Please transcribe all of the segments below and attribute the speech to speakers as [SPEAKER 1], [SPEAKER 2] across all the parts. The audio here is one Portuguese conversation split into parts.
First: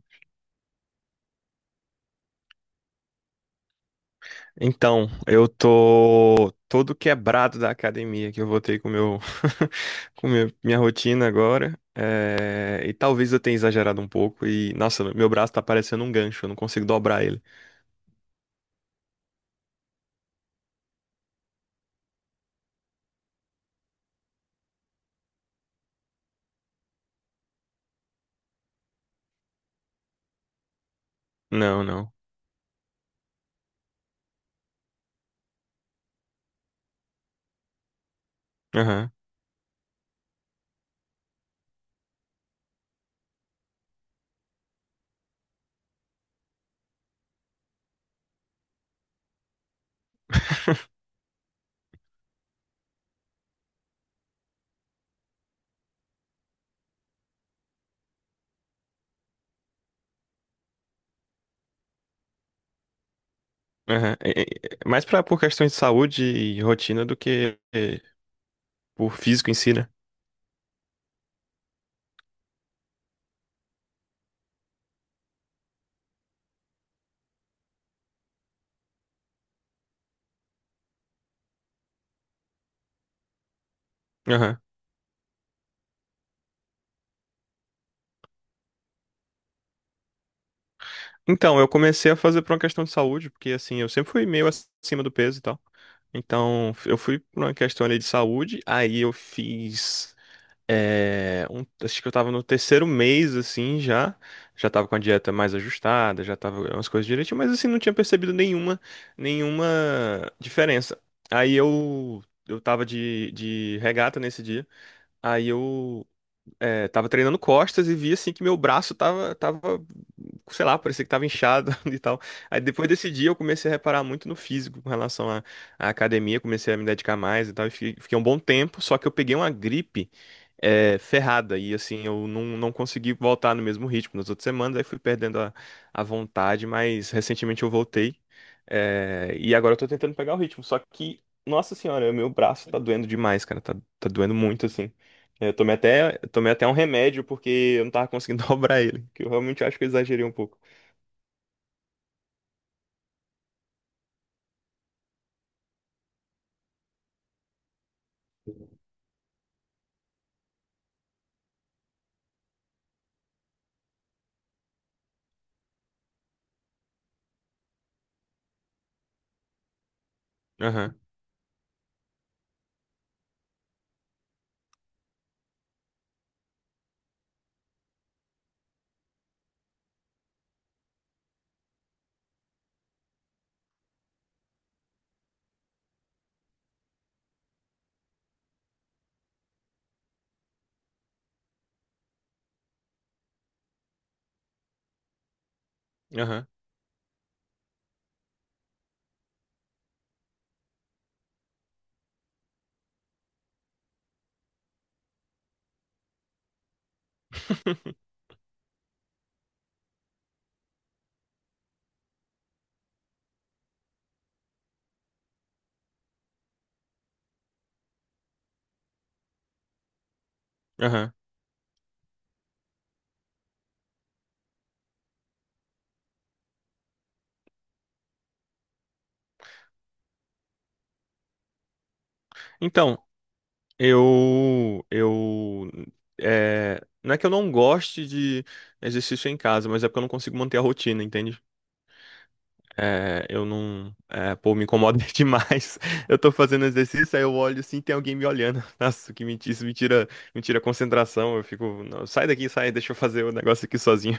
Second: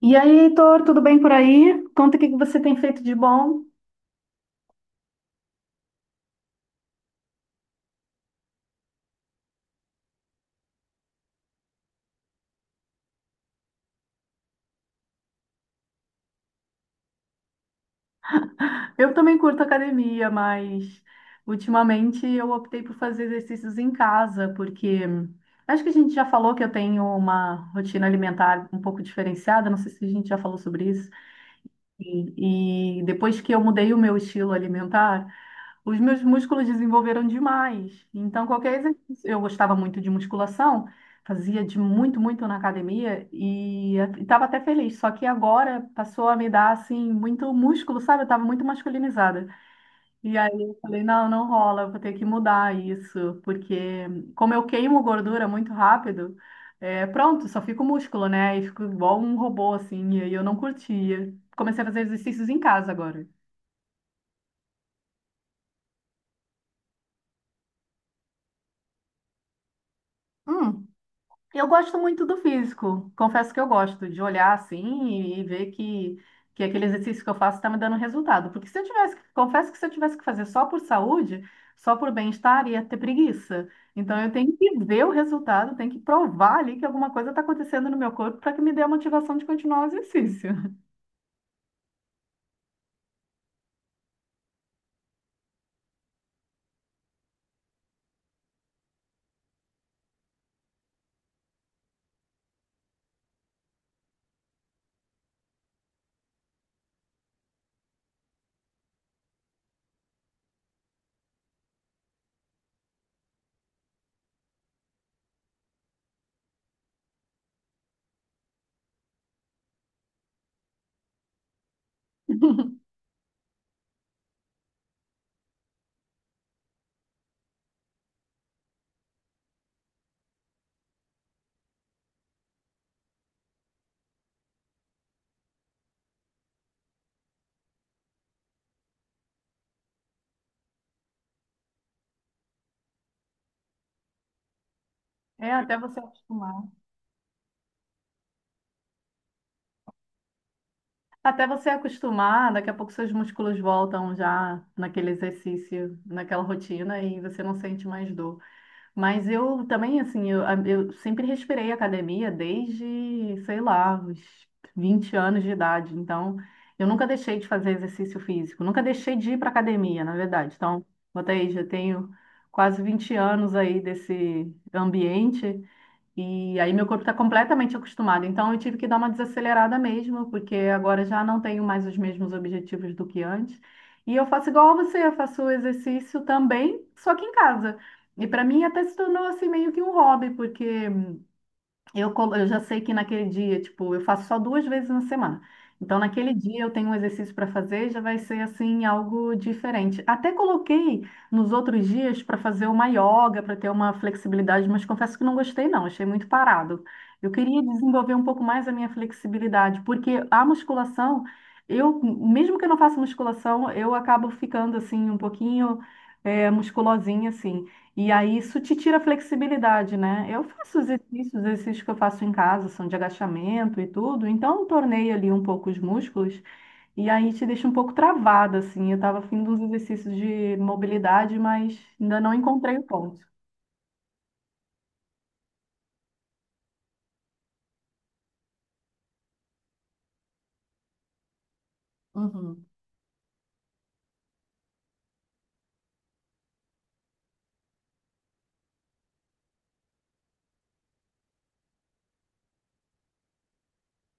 [SPEAKER 1] E aí, Heitor, tudo bem por aí? Conta o que que você tem feito de bom.
[SPEAKER 2] Então, eu tô todo quebrado da academia que eu voltei com meu com meu- minha rotina agora. E talvez eu tenha exagerado um pouco e nossa, meu braço tá parecendo um gancho, eu não consigo dobrar ele.
[SPEAKER 1] Eu também curto academia, mas ultimamente eu optei por fazer exercícios em casa, porque acho que a gente já falou que eu tenho uma rotina alimentar um pouco diferenciada, não sei se a gente já falou sobre isso.
[SPEAKER 2] Não, não.
[SPEAKER 1] E depois que eu mudei o meu estilo alimentar, os meus músculos desenvolveram demais. Então, qualquer
[SPEAKER 2] Aham.
[SPEAKER 1] exercício. Eu gostava muito de musculação, fazia de muito, muito na academia e estava até feliz. Só que agora passou a me dar, assim, muito músculo, sabe? Eu estava muito masculinizada. E aí eu falei: não, não rola, eu vou ter que mudar isso. Porque, como eu queimo gordura muito rápido, é, pronto, só fico músculo, né? E fico igual um robô, assim. E aí eu não curtia. Comecei a fazer exercícios em casa agora.
[SPEAKER 2] Aham. Mais pra, por questões de saúde e rotina do que por físico em si, né?
[SPEAKER 1] Hum. Eu gosto muito do físico. Confesso que eu gosto de olhar assim e ver que aquele exercício que eu faço está me dando resultado. Porque se eu tivesse, confesso que se eu tivesse que fazer só por saúde, só por bem-estar, ia ter preguiça. Então eu tenho
[SPEAKER 2] Aham.
[SPEAKER 1] que ver o resultado, tenho que provar ali que alguma coisa está acontecendo no meu corpo para que me dê a motivação de continuar o exercício.
[SPEAKER 2] Então, eu comecei a fazer por uma questão de saúde, porque assim, eu sempre fui meio acima do peso e tal. Então, eu fui por uma questão ali de saúde, aí eu fiz. Acho que eu tava no terceiro mês, assim, já. Já tava com a dieta mais ajustada, já tava umas coisas direitinho, mas assim, não tinha percebido nenhuma diferença. Aí eu tava de regata nesse dia. Aí eu tava treinando costas e vi assim que meu braço tava, sei lá, parecia que tava inchado e tal. Aí depois desse dia eu comecei a reparar muito no físico com relação à academia, comecei a me dedicar mais e tal. E fiquei um bom tempo, só que eu peguei uma gripe ferrada e assim eu não consegui voltar no mesmo ritmo nas outras semanas, aí fui perdendo a vontade, mas recentemente eu voltei. E agora eu tô tentando pegar o ritmo, só que, nossa senhora, meu braço tá doendo demais, cara, tá doendo muito assim.
[SPEAKER 1] É,
[SPEAKER 2] Eu tomei
[SPEAKER 1] até você
[SPEAKER 2] até, eu tomei
[SPEAKER 1] acostumar.
[SPEAKER 2] até um remédio porque eu não tava conseguindo dobrar ele, que eu realmente acho que eu exagerei um pouco.
[SPEAKER 1] Até você acostumar, daqui a pouco seus músculos voltam já naquele exercício, naquela rotina e você não sente mais dor. Mas eu também, assim, eu sempre respirei academia desde, sei lá, os 20 anos de idade. Então, eu nunca deixei de fazer exercício físico, nunca deixei de ir para academia, na verdade. Então,
[SPEAKER 2] Aham,
[SPEAKER 1] botei, já tenho quase 20 anos aí desse ambiente. E aí meu corpo está completamente acostumado. Então eu tive que dar uma desacelerada mesmo, porque agora já não tenho mais os mesmos objetivos do que antes. E eu faço igual a você, eu faço exercício também, só que em casa. E para mim até se tornou assim meio que um hobby, porque eu já sei que naquele dia, tipo, eu faço só 2 vezes na semana. Então, naquele
[SPEAKER 2] aham.
[SPEAKER 1] dia eu tenho um exercício para fazer, já vai ser assim algo diferente. Até coloquei nos outros dias para fazer uma yoga, para ter uma flexibilidade, mas confesso que não gostei não, achei muito parado. Eu queria desenvolver um pouco mais a minha flexibilidade, porque a musculação, eu, mesmo que eu não faça musculação, eu acabo ficando assim um pouquinho musculosinha assim. E aí isso te tira a flexibilidade, né? Eu faço
[SPEAKER 2] Aham.
[SPEAKER 1] exercícios, os exercícios que eu faço em casa são de agachamento e tudo, então eu tornei ali um pouco os músculos e aí te deixa um pouco travada, assim. Eu tava afim de uns exercícios de mobilidade, mas ainda não encontrei o
[SPEAKER 2] Então,
[SPEAKER 1] ponto.
[SPEAKER 2] eu não é que eu não goste de exercício em casa, mas é porque eu não consigo manter a rotina, entende?
[SPEAKER 1] Uhum.
[SPEAKER 2] É, eu não, é, Pô, me incomoda demais. Eu tô fazendo exercício, aí eu olho assim, tem alguém me olhando. Nossa, que mentira, isso me tira a concentração. Eu fico, "Não, sai daqui, sai, deixa eu fazer o negócio aqui sozinho."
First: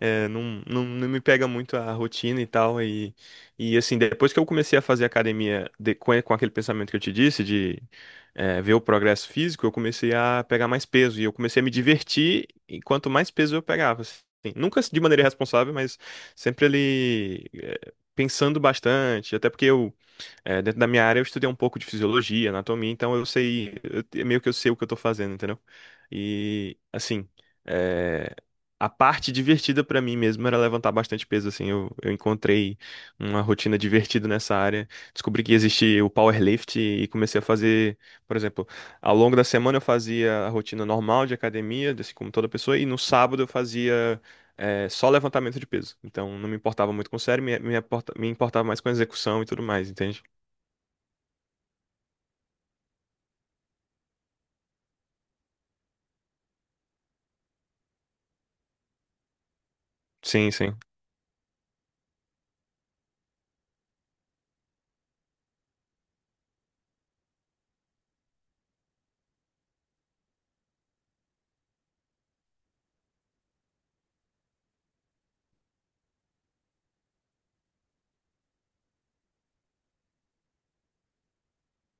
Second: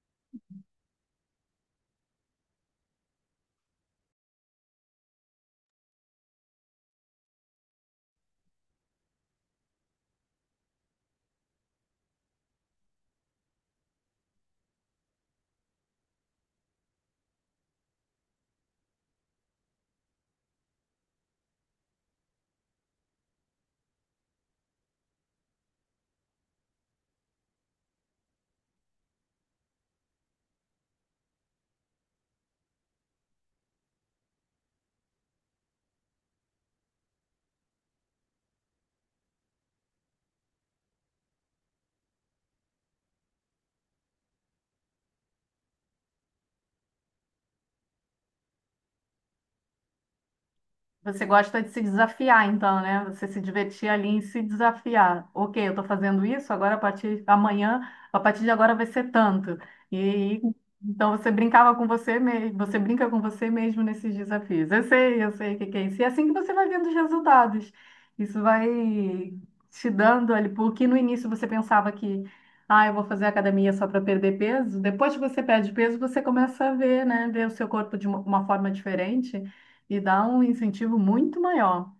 [SPEAKER 2] Não me pega muito a rotina e tal. E assim, depois que eu comecei a fazer academia com aquele pensamento que eu te disse, de ver o progresso físico, eu comecei a pegar mais peso. E eu comecei a me divertir e quanto mais peso eu pegava, assim. Nunca de maneira irresponsável, mas sempre ali pensando bastante. Até porque eu, dentro da minha área, eu estudei um pouco de fisiologia, anatomia, então eu sei, meio que eu sei o que eu tô fazendo, entendeu? E, assim, é, a parte divertida pra mim mesmo era levantar bastante peso, assim. Eu encontrei uma rotina divertida nessa área, descobri que existe o powerlift e comecei a fazer, por exemplo, ao longo da semana eu fazia a rotina normal de academia, assim como toda pessoa, e no sábado eu fazia só levantamento de peso. Então, não me importava muito com o sério, me importava mais com a execução e tudo mais, entende?
[SPEAKER 1] Você gosta de se desafiar, então, né? Você se divertir ali em se desafiar. Ok, eu estou fazendo isso, agora a partir amanhã, a partir de agora vai ser tanto. E
[SPEAKER 2] Sim, sim.
[SPEAKER 1] então você brincava com você mesmo, você brinca com você mesmo nesses desafios. Eu sei o que que é isso. E é assim que você vai vendo os resultados. Isso vai te dando ali, porque no início você pensava que, ah, eu vou fazer academia só para perder peso. Depois que você perde peso, você começa a ver, né? Ver o seu corpo de uma forma diferente e dá um incentivo muito maior.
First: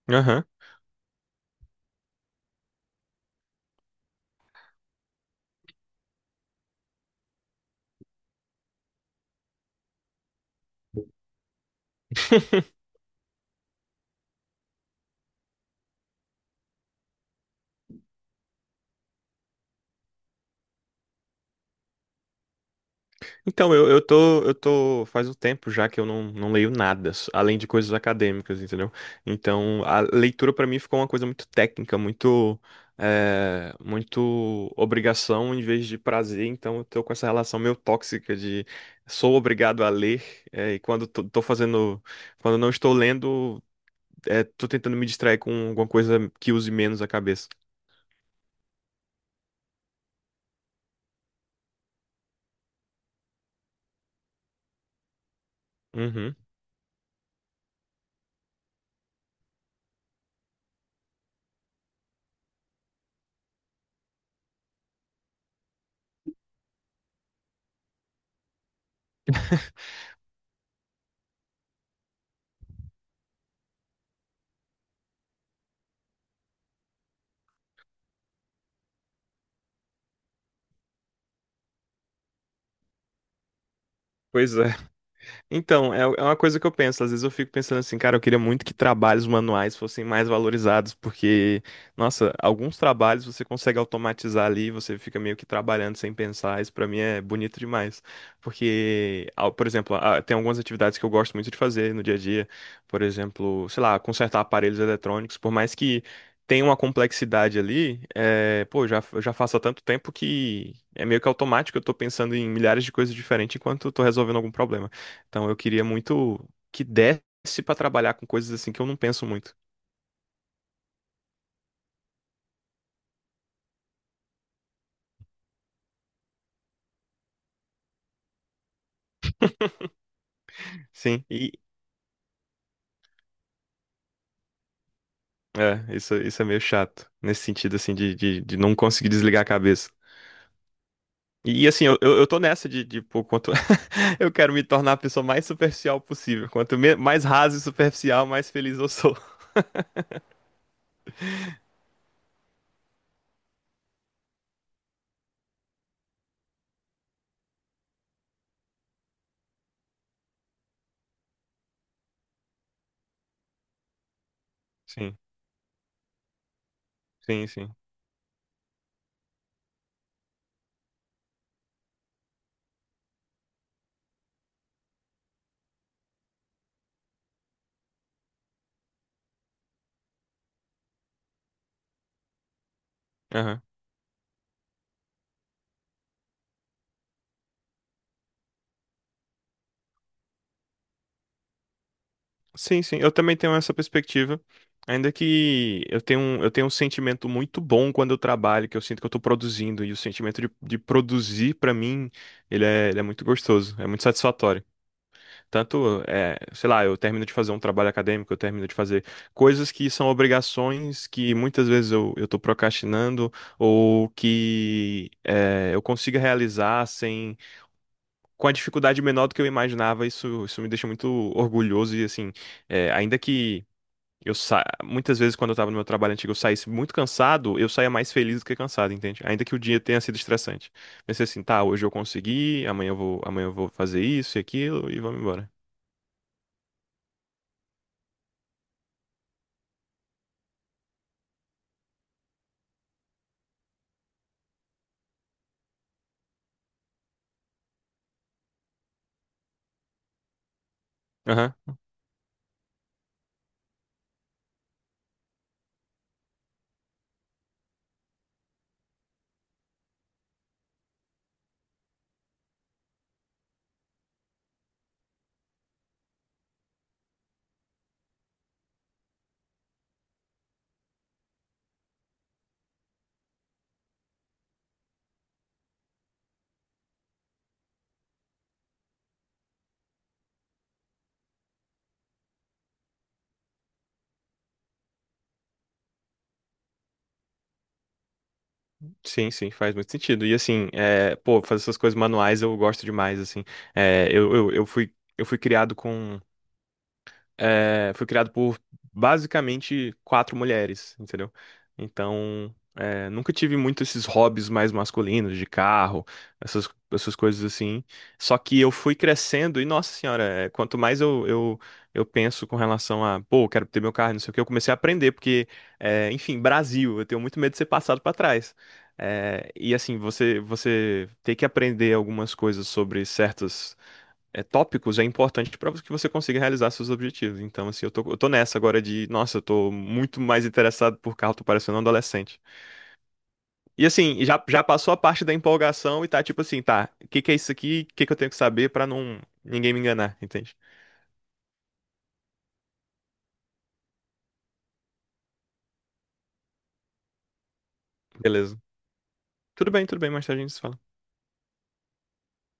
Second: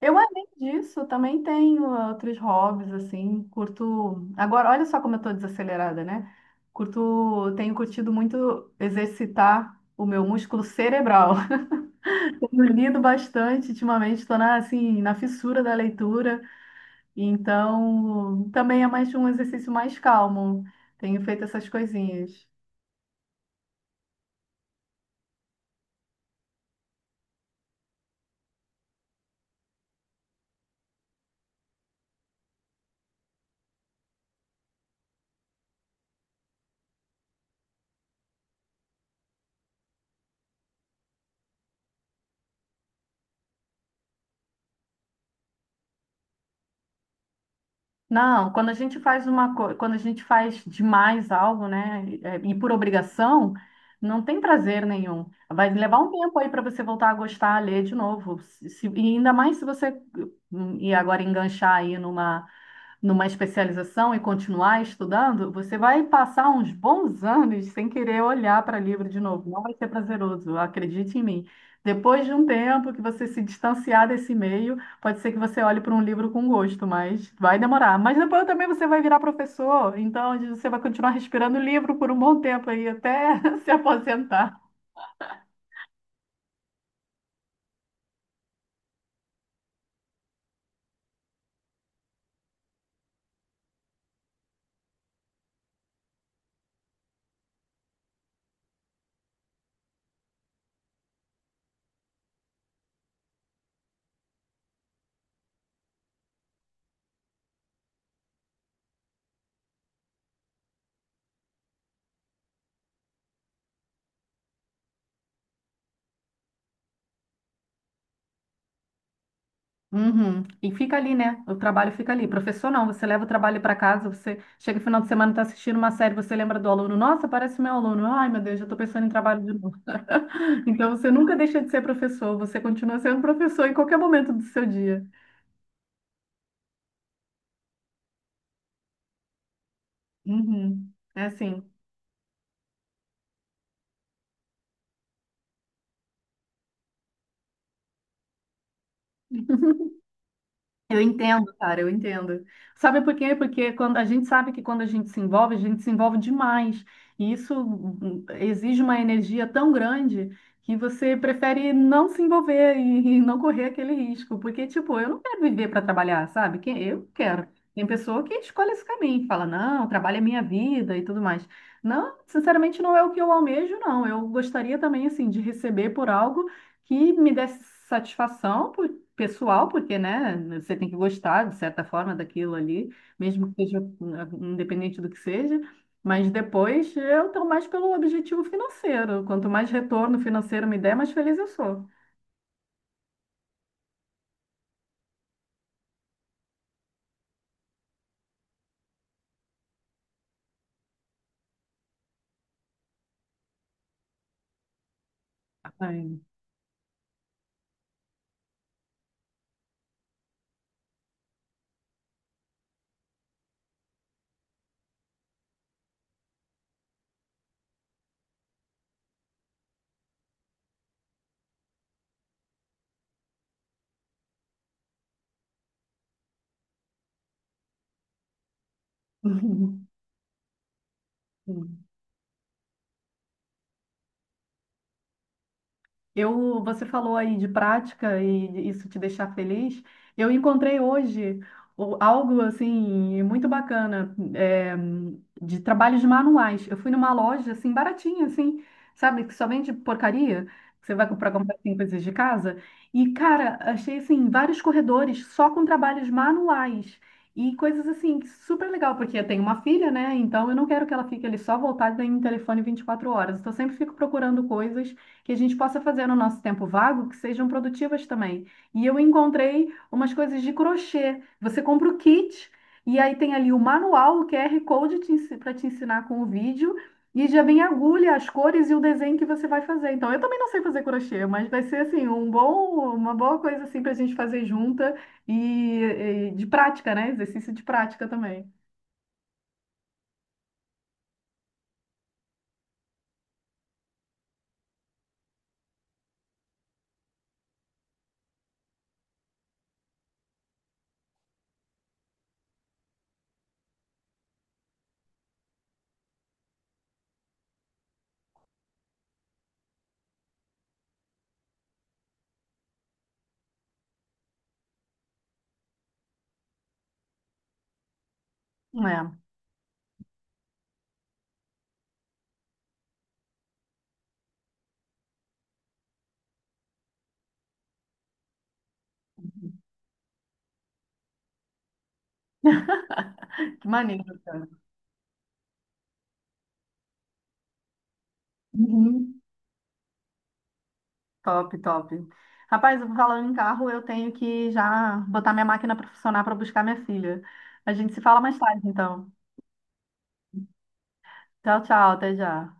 [SPEAKER 1] Eu,
[SPEAKER 2] Aham.
[SPEAKER 1] além disso, também tenho outros hobbies, assim, curto... Agora, olha só como eu tô desacelerada, né? Curto... Tenho curtido muito exercitar o meu músculo cerebral. Tenho lido bastante ultimamente, estou na, assim, na fissura da leitura, então também é mais um exercício mais calmo. Tenho feito essas coisinhas.
[SPEAKER 2] Então, eu tô, faz um tempo já que eu não leio nada, além de coisas acadêmicas, entendeu? Então, a leitura pra mim ficou uma coisa muito técnica, muito obrigação em vez de prazer. Então, eu tô com essa relação meio tóxica de sou obrigado a ler, e quando tô fazendo, quando não estou lendo, tô tentando me distrair com alguma coisa que use menos a cabeça.
[SPEAKER 1] Não, quando a gente faz uma coisa, quando a gente faz demais algo, né, e por obrigação, não tem prazer nenhum. Vai levar um
[SPEAKER 2] Uhum.
[SPEAKER 1] tempo aí para você voltar a gostar, a ler de novo. E ainda mais se você e agora enganchar aí numa especialização e continuar estudando, você vai passar uns bons anos sem querer olhar para livro de novo. Não vai ser prazeroso, acredite em mim. Depois de um tempo que você se distanciar desse meio, pode ser que você olhe para um livro com gosto, mas vai demorar. Mas depois também você vai virar professor, então você vai continuar respirando livro por um bom tempo aí, até se
[SPEAKER 2] Pois
[SPEAKER 1] aposentar.
[SPEAKER 2] é. Então, é é uma coisa que eu penso. Às vezes eu fico pensando assim, cara, eu queria muito que trabalhos manuais fossem mais valorizados, porque, nossa, alguns trabalhos você consegue automatizar ali, você fica meio que trabalhando sem pensar. Isso pra mim é bonito demais. Porque, por exemplo, ah, tem algumas atividades que eu gosto muito de fazer no dia a dia. Por exemplo, sei lá, consertar aparelhos eletrônicos, por mais que tenha uma complexidade ali, eu já faço há tanto tempo que é meio que automático, eu tô pensando em milhares de coisas diferentes enquanto eu tô resolvendo algum problema. Então eu queria muito que desse pra trabalhar com coisas assim que eu não penso muito.
[SPEAKER 1] Uhum. E fica ali, né? O trabalho fica ali. Professor, não, você leva o trabalho para casa, você chega no final de semana, está assistindo uma série, você lembra do aluno, nossa, parece meu aluno. Ai, meu Deus, já estou pensando em trabalho de novo. Então você
[SPEAKER 2] Sim,
[SPEAKER 1] nunca
[SPEAKER 2] e
[SPEAKER 1] deixa de ser professor, você continua sendo professor em qualquer momento do seu dia.
[SPEAKER 2] isso é meio chato, nesse sentido assim de não conseguir desligar a cabeça.
[SPEAKER 1] Uhum. É assim.
[SPEAKER 2] E, assim, eu tô nessa de pô, quanto eu quero me tornar a pessoa mais superficial possível. Quanto mais raso e superficial, mais feliz eu sou.
[SPEAKER 1] Eu entendo, cara, eu entendo. Sabe por quê? Porque quando a gente sabe que quando a gente se envolve, a gente se envolve demais. E isso exige uma energia tão grande que você prefere não se envolver e não correr aquele risco. Porque, tipo, eu
[SPEAKER 2] Sim,
[SPEAKER 1] não quero viver para trabalhar, sabe? Quem- Eu quero.
[SPEAKER 2] sim, sim.
[SPEAKER 1] Tem pessoa que escolhe esse caminho, que fala, não, trabalho é minha vida e tudo mais. Não, sinceramente, não é o que eu almejo, não. Eu gostaria também, assim, de receber por algo que me desse satisfação, pessoal, porque, né, você tem que gostar, de certa forma, daquilo ali, mesmo
[SPEAKER 2] Aham.
[SPEAKER 1] que seja independente do que seja, mas depois eu estou mais pelo objetivo financeiro. Quanto mais retorno financeiro me der, mais feliz eu sou.
[SPEAKER 2] Sim, sim, eu também tenho essa perspectiva. Ainda que eu tenho um sentimento muito bom quando eu trabalho, que eu sinto que eu estou produzindo, e o sentimento de produzir, para mim, ele é muito gostoso, é muito satisfatório. Tanto,
[SPEAKER 1] Ai.
[SPEAKER 2] é, sei lá, eu termino de fazer um trabalho acadêmico, eu termino de fazer coisas que são obrigações que muitas vezes eu estou procrastinando, ou que é, eu consiga realizar sem, com a dificuldade menor do que eu imaginava, isso me deixa muito orgulhoso, e assim, é, ainda que. Eu Muitas vezes, quando eu tava no meu trabalho antigo, eu saísse muito cansado, eu saía mais feliz do que cansado, entende? Ainda que o dia tenha sido estressante. Pensei assim, tá, hoje eu consegui, amanhã eu vou fazer isso e aquilo e vamos embora.
[SPEAKER 1] Eu, você falou aí de prática e isso te deixar feliz. Eu encontrei hoje algo assim muito bacana é, de trabalhos manuais. Eu fui numa loja assim baratinha, assim, sabe, que só vende porcaria. Que você vai comprar
[SPEAKER 2] Aham.
[SPEAKER 1] assim, coisas de casa. E cara, achei assim vários corredores só com trabalhos manuais e coisas assim que super legal porque eu tenho uma filha, né? Então eu não quero que ela fique ali só voltada em telefone 24 horas. Então eu sempre fico procurando coisas que a gente possa fazer no nosso tempo vago que sejam produtivas também. E eu encontrei umas coisas de crochê. Você compra o kit e aí tem ali o manual, o QR Code para te ensinar com o vídeo. E já vem a agulha, as cores e o desenho que você vai fazer. Então, eu também não sei fazer crochê, mas vai ser assim um bom, uma boa coisa assim para a gente fazer junta e de prática, né? Exercício de prática também.
[SPEAKER 2] Sim, sim, faz muito sentido. E assim, é, pô, fazer essas coisas manuais eu gosto demais, assim. Eu fui criado com foi criado por basicamente quatro mulheres, entendeu? Então, é, nunca tive muito esses hobbies mais masculinos, de carro, essas coisas assim. Só que eu fui crescendo e, nossa senhora, é, quanto mais eu penso com relação a, pô, quero ter meu carro, não sei o que, eu comecei a aprender, porque, enfim, Brasil, eu tenho muito medo de ser passado para trás.
[SPEAKER 1] É,
[SPEAKER 2] E assim, você tem que aprender algumas coisas sobre certas tópicos é importante para que você consiga realizar seus objetivos. Então, assim, eu tô nessa agora de, nossa, eu tô muito mais interessado por carro, tô parecendo um adolescente.
[SPEAKER 1] que
[SPEAKER 2] E
[SPEAKER 1] maneiro,
[SPEAKER 2] assim, já,
[SPEAKER 1] cara.
[SPEAKER 2] já passou a parte da empolgação e tá tipo assim, tá, o que que é isso aqui? O que que eu tenho que saber para não
[SPEAKER 1] Uhum.
[SPEAKER 2] ninguém me enganar, entende?
[SPEAKER 1] Top, top. Rapaz, falando em carro, eu tenho que já botar minha máquina para funcionar para buscar minha filha. A gente se fala mais
[SPEAKER 2] Beleza.
[SPEAKER 1] tarde, então.
[SPEAKER 2] Tudo bem, mais tarde a gente se fala.
[SPEAKER 1] Tchau, tchau, até já.